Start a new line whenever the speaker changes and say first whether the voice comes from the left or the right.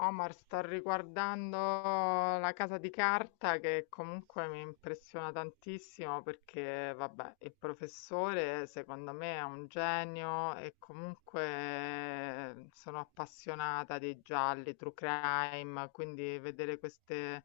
left: Omar, sto riguardando La Casa di Carta che comunque mi impressiona tantissimo perché, vabbè, il professore secondo me è un genio e comunque sono appassionata dei gialli, true crime, quindi vedere queste,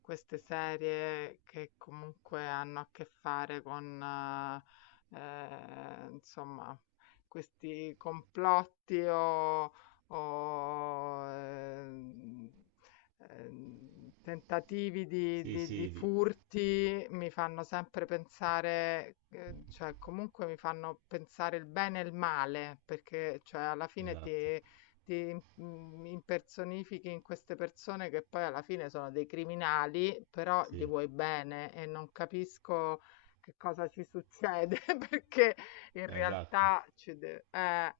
left: queste serie che comunque hanno a che fare con, insomma, questi complotti o ho, ehm, tentativi di,
right: Sì,
left: di- di
right: sì,
left: furti mi fanno sempre pensare, cioè comunque mi fanno pensare il bene e il male, perché cioè, alla fine
right: esatto,
left: ti impersonifichi in queste persone che poi alla fine sono dei criminali, però gli
right: sì,
left: vuoi bene e non capisco che cosa ci succede, perché in
right: esatto.
left: realtà ci deve...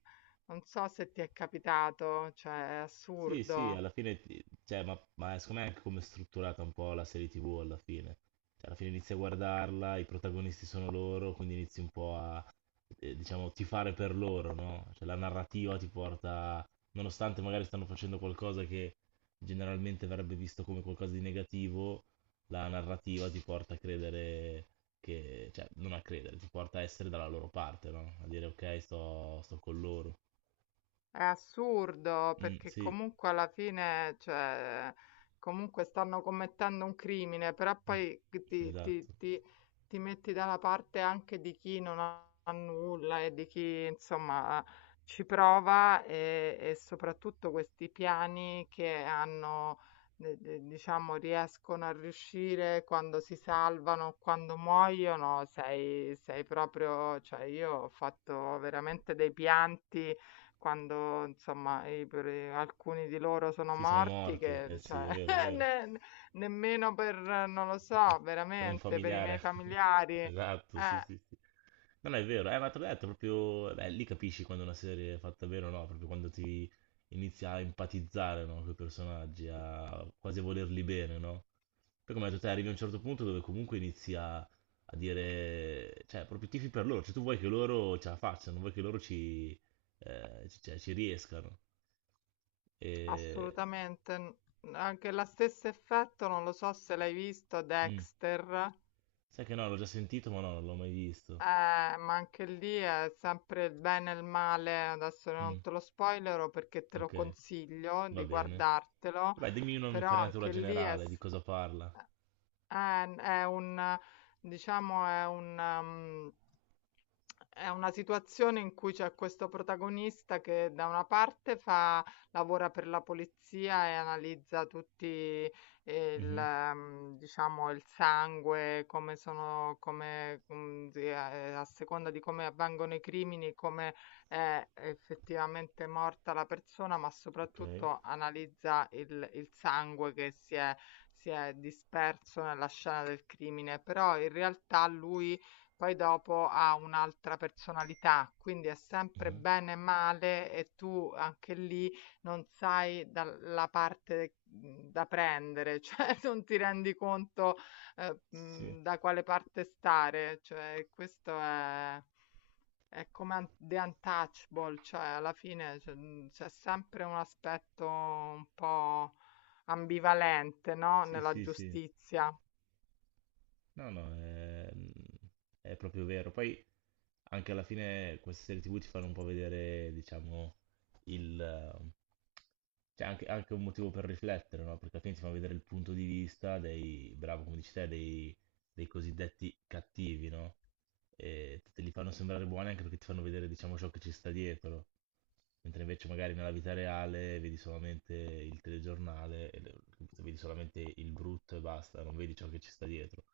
left: non so se ti è capitato, cioè è
right: Sì, sì,
left: assurdo.
right: alla fine, cioè, ma secondo me è anche come è strutturata un po' la serie TV alla fine. Cioè, alla fine inizi a guardarla, i protagonisti sono loro, quindi inizi un po' a, diciamo, tifare per loro, no? Cioè, la narrativa ti porta, nonostante magari stanno facendo qualcosa che generalmente verrebbe visto come qualcosa di negativo, la narrativa ti porta a credere che, cioè, non a credere, ti porta a essere dalla loro parte, no? A dire, ok, sto con loro.
left: È assurdo
right: Mm,
left: perché
right: sì,
left: comunque alla fine, cioè, comunque stanno commettendo un crimine, però
right: mm,
left: poi ti, ti-
right: esatto.
left: ti- ti metti dalla parte anche di chi non ha nulla e di chi insomma ci prova e soprattutto questi piani che hanno, diciamo, riescono a riuscire quando si salvano, quando muoiono, sei, sei proprio, cioè io ho fatto veramente dei pianti quando insomma, i per alcuni di loro sono
right: Sì, sono
left: morti
right: morti.
left: che
right: Eh sì,
left: cioè
right: è vero, è vero.
left: ne nemmeno per non lo so,
right: Per un
left: veramente per i miei
right: familiare.
left: familiari,
right: Esatto, sì, sì, sì. Non è vero, ma te l'ho detto, proprio... Beh, lì capisci quando una serie è fatta bene o no, proprio quando ti inizia a empatizzare, no, con i personaggi, a quasi volerli bene, no? Poi come hai detto te, arrivi a un certo punto dove comunque inizi a, a dire... Cioè, proprio tifi per loro, cioè tu vuoi che loro ce la facciano, vuoi che loro ci, cioè, ci riescano. E...
left: assolutamente. Anche lo stesso effetto, non lo so se l'hai visto,
right: mm.
left: Dexter,
right: Sai che no, l'ho già sentito, ma no, non l'ho mai visto.
left: ma anche lì è sempre il bene e il male. Adesso non
right: Mm,
left: te lo spoilero perché te lo
right: ok,
left: consiglio
right: va
left: di
right: bene.
left: guardartelo,
right: Dai, dimmi
left: però
right: un'infarinatura
left: anche lì è,
right: generale di cosa parla.
left: È un, diciamo, è una situazione in cui c'è questo protagonista che da una parte fa, lavora per la polizia e analizza tutti il,
right: Mhm,
left: diciamo, il sangue, come sono, come, a seconda di come avvengono i crimini, come è effettivamente morta la persona, ma
right: ok.
left: soprattutto analizza il sangue che si è disperso nella scena del crimine, però in realtà lui poi dopo ha un'altra personalità, quindi è sempre
right: Mhm.
left: bene e male e tu anche lì non sai dalla parte da prendere, cioè non ti rendi conto
right: Sì,
left: da quale parte stare, cioè questo è... È come The Untouchable, cioè alla fine c'è sempre un aspetto un po' ambivalente, no?
right: sì,
left: Nella
right: sì, sì.
left: giustizia.
right: No, no, è proprio vero. Poi anche alla fine queste serie TV ti fanno un po' vedere, diciamo, il... eh, c'è anche, anche un motivo per riflettere, no? Perché alla fine ti fanno vedere il punto di vista dei, bravo, come dici te, dei, dei cosiddetti cattivi, no? E te li fanno sembrare buoni anche perché ti fanno vedere, diciamo, ciò che ci sta dietro. Mentre invece magari nella vita reale vedi solamente il telegiornale, e vedi solamente il brutto e basta, non vedi ciò che ci sta dietro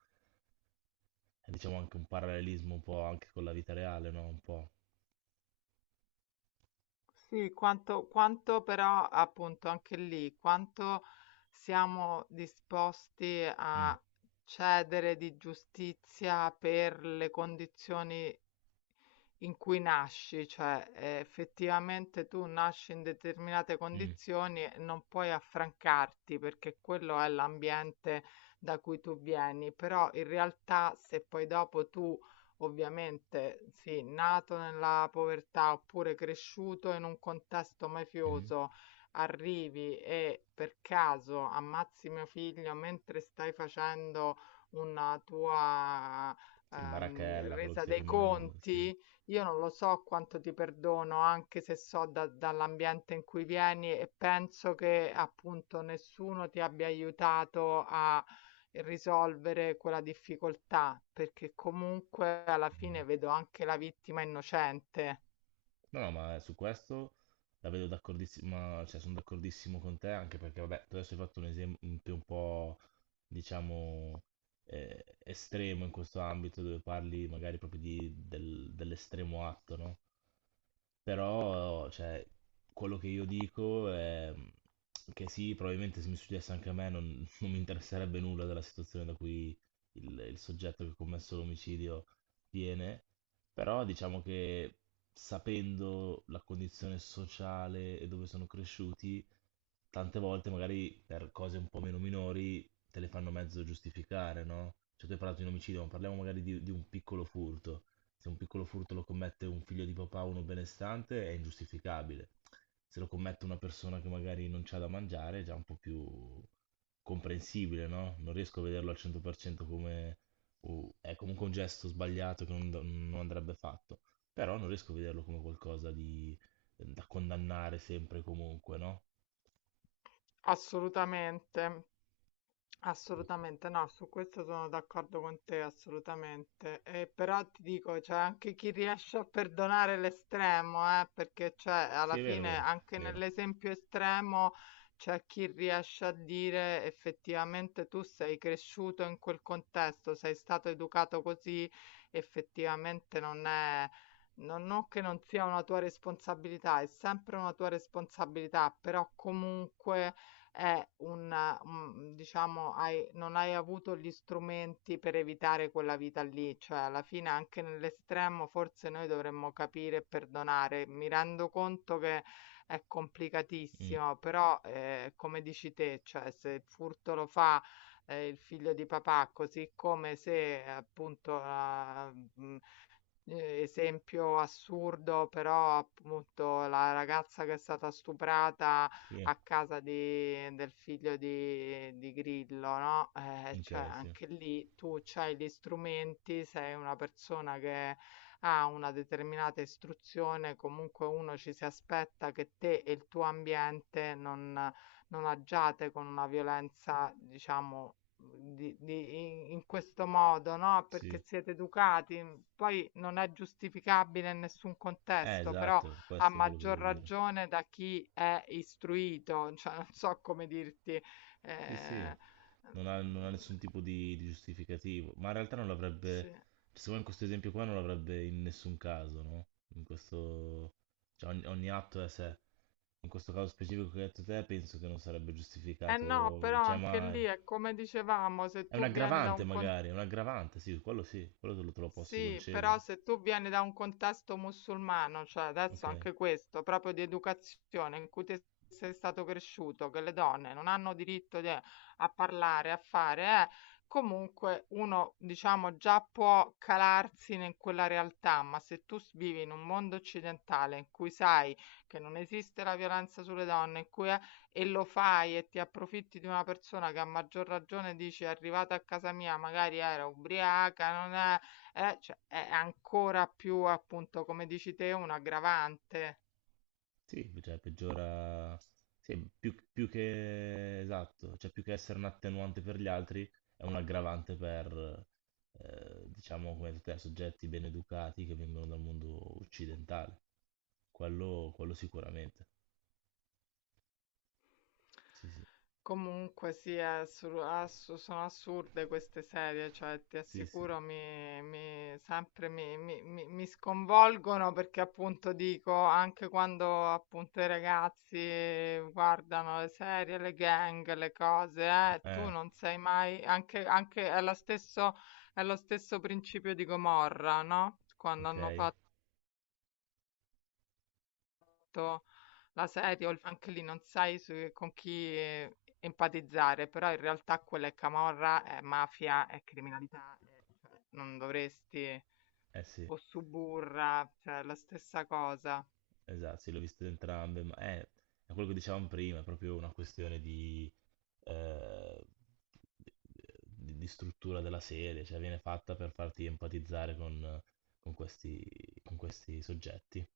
right: è, diciamo anche un parallelismo un po' anche con la vita reale, no? Un po'.
left: Sì, quanto però appunto anche lì, quanto siamo disposti
right: Mm,
left: a cedere di giustizia per le condizioni in cui nasci, cioè effettivamente tu nasci in determinate
right: mm,
left: condizioni e non puoi affrancarti perché quello è l'ambiente da cui tu vieni, però in realtà se poi dopo tu ovviamente sì, nato nella povertà oppure cresciuto in un contesto
right: mm.
left: mafioso, arrivi e per caso ammazzi mio figlio mentre stai facendo una tua
right: Sì, Marachella, quello che
left: resa
right: stai
left: dei
right: combinando, sì.
left: conti, io non lo so quanto ti perdono, anche se so dall'ambiente in cui vieni e penso che appunto nessuno ti abbia aiutato a risolvere quella difficoltà, perché comunque alla
right: Mhm.
left: fine vedo anche la vittima innocente.
right: No, no, ma su questo la vedo d'accordissima, cioè sono d'accordissimo con te, anche perché, vabbè, tu adesso hai fatto un esempio un po', diciamo, estremo in questo ambito, dove parli magari proprio dell'estremo atto, no? Però, cioè, quello che io dico è che sì, probabilmente se mi succedesse anche a me non, non mi interesserebbe nulla della situazione da cui il soggetto che ha commesso l'omicidio viene, però diciamo che sapendo la condizione sociale e dove sono cresciuti, tante volte magari per cose un po' meno minori te le fanno mezzo giustificare, no? Cioè tu hai parlato di un omicidio, ma parliamo magari di un piccolo furto. Se un piccolo furto lo commette un figlio di papà o uno benestante è ingiustificabile. Se lo commette una persona che magari non c'ha da mangiare è già un po' più comprensibile, no? Non riesco a vederlo al 100% come... è comunque un gesto sbagliato che non, non andrebbe fatto. Però non riesco a vederlo come qualcosa di... da condannare sempre e comunque, no?
left: Assolutamente.
right: Eh sì,
left: Assolutamente no, su questo sono d'accordo con te, assolutamente. E però ti dico, c'è anche chi riesce a perdonare l'estremo, perché cioè,
right: sì,
left: alla
right: è vero, è
left: fine
right: vero,
left: anche
right: è vero.
left: nell'esempio estremo c'è chi riesce a dire effettivamente tu sei cresciuto in quel contesto, sei stato educato così, effettivamente non è... Non, non che non sia una tua responsabilità, è sempre una tua responsabilità, però comunque è un diciamo hai non hai avuto gli strumenti per evitare quella vita lì, cioè alla fine anche nell'estremo forse noi dovremmo capire e perdonare. Mi rendo conto che è
right: Mm,
left: complicatissimo, però, come dici te, cioè se il furto lo fa, il figlio di papà, così come se appunto, esempio assurdo, però appunto la ragazza che è stata stuprata
right: sì,
left: a casa di del figlio di Grillo, no, cioè
right: ok, sì,
left: anche lì tu c'hai gli strumenti, sei una persona che ha una determinata istruzione, comunque uno ci si aspetta che te e il tuo ambiente non agiate con una violenza, diciamo, di- di- in questo modo, no?
right: sì.
left: Perché siete educati. Poi non è giustificabile in nessun contesto, però
right: Esatto,
left: a
right: questo è quello che
left: maggior
right: volevo dire.
left: ragione da chi è istruito, cioè non so come dirti.
right: Sì, sì.
left: eh,
right: Non ha, non ha
left: mm,
right: nessun tipo di giustificativo, ma in realtà non l'avrebbe,
left: sì.
right: cioè, secondo me in questo esempio qua non l'avrebbe in nessun caso, no? In questo, cioè ogni, ogni atto è a sé. In questo caso specifico che hai detto te, penso che non sarebbe
left: Eh no,
right: giustificato,
left: però
right: cioè
left: anche lì
right: mai.
left: è come dicevamo, se
right: È un
left: tu vieni da
right: aggravante
left: un contesto.
right: magari, è un aggravante, sì, quello te lo posso
left: Sì, però
right: concedere,
left: se tu vieni da un contesto musulmano, cioè adesso
right: ok?
left: anche questo, proprio di educazione in cui te sei stato cresciuto, che le donne non hanno diritto a parlare, a fare, comunque uno, diciamo, già può calarsi in quella realtà, ma se tu vivi in un mondo occidentale in cui sai che non esiste la violenza sulle donne, in cui è, e lo fai e ti approfitti di una persona che a maggior ragione dici è arrivata a casa mia, magari era ubriaca, non è cioè, è ancora più, appunto, come dici te, un aggravante.
right: Sì, cioè peggiora, sì, più, più che esatto, cioè più che essere un attenuante per gli altri, è un aggravante per, diciamo, come tutti i soggetti ben educati che vengono dal mondo occidentale. Quello sicuramente. Sì, sì,
left: Comunque sì, è sono assurde queste serie, cioè ti
right: sì, sì.
left: assicuro sempre mi sconvolgono perché appunto dico, anche quando appunto i ragazzi guardano le serie, le gang, le cose, tu
right: Eh,
left: non sei mai, anche è lo stesso principio di Gomorra, no? Quando
right: ok,
left: hanno
right: eh
left: fatto letto, la sedia o il anche lì non sai con chi empatizzare, però in realtà quella è camorra, è mafia, è criminalità, cioè, non dovresti,
right: sì,
left: o suburra, cioè è la stessa cosa.
right: esatto, sì, l'ho visto entrambe, ma è quello che dicevamo prima, è proprio una questione di eh, di, di struttura della serie, cioè viene fatta per farti empatizzare con questi, con questi soggetti.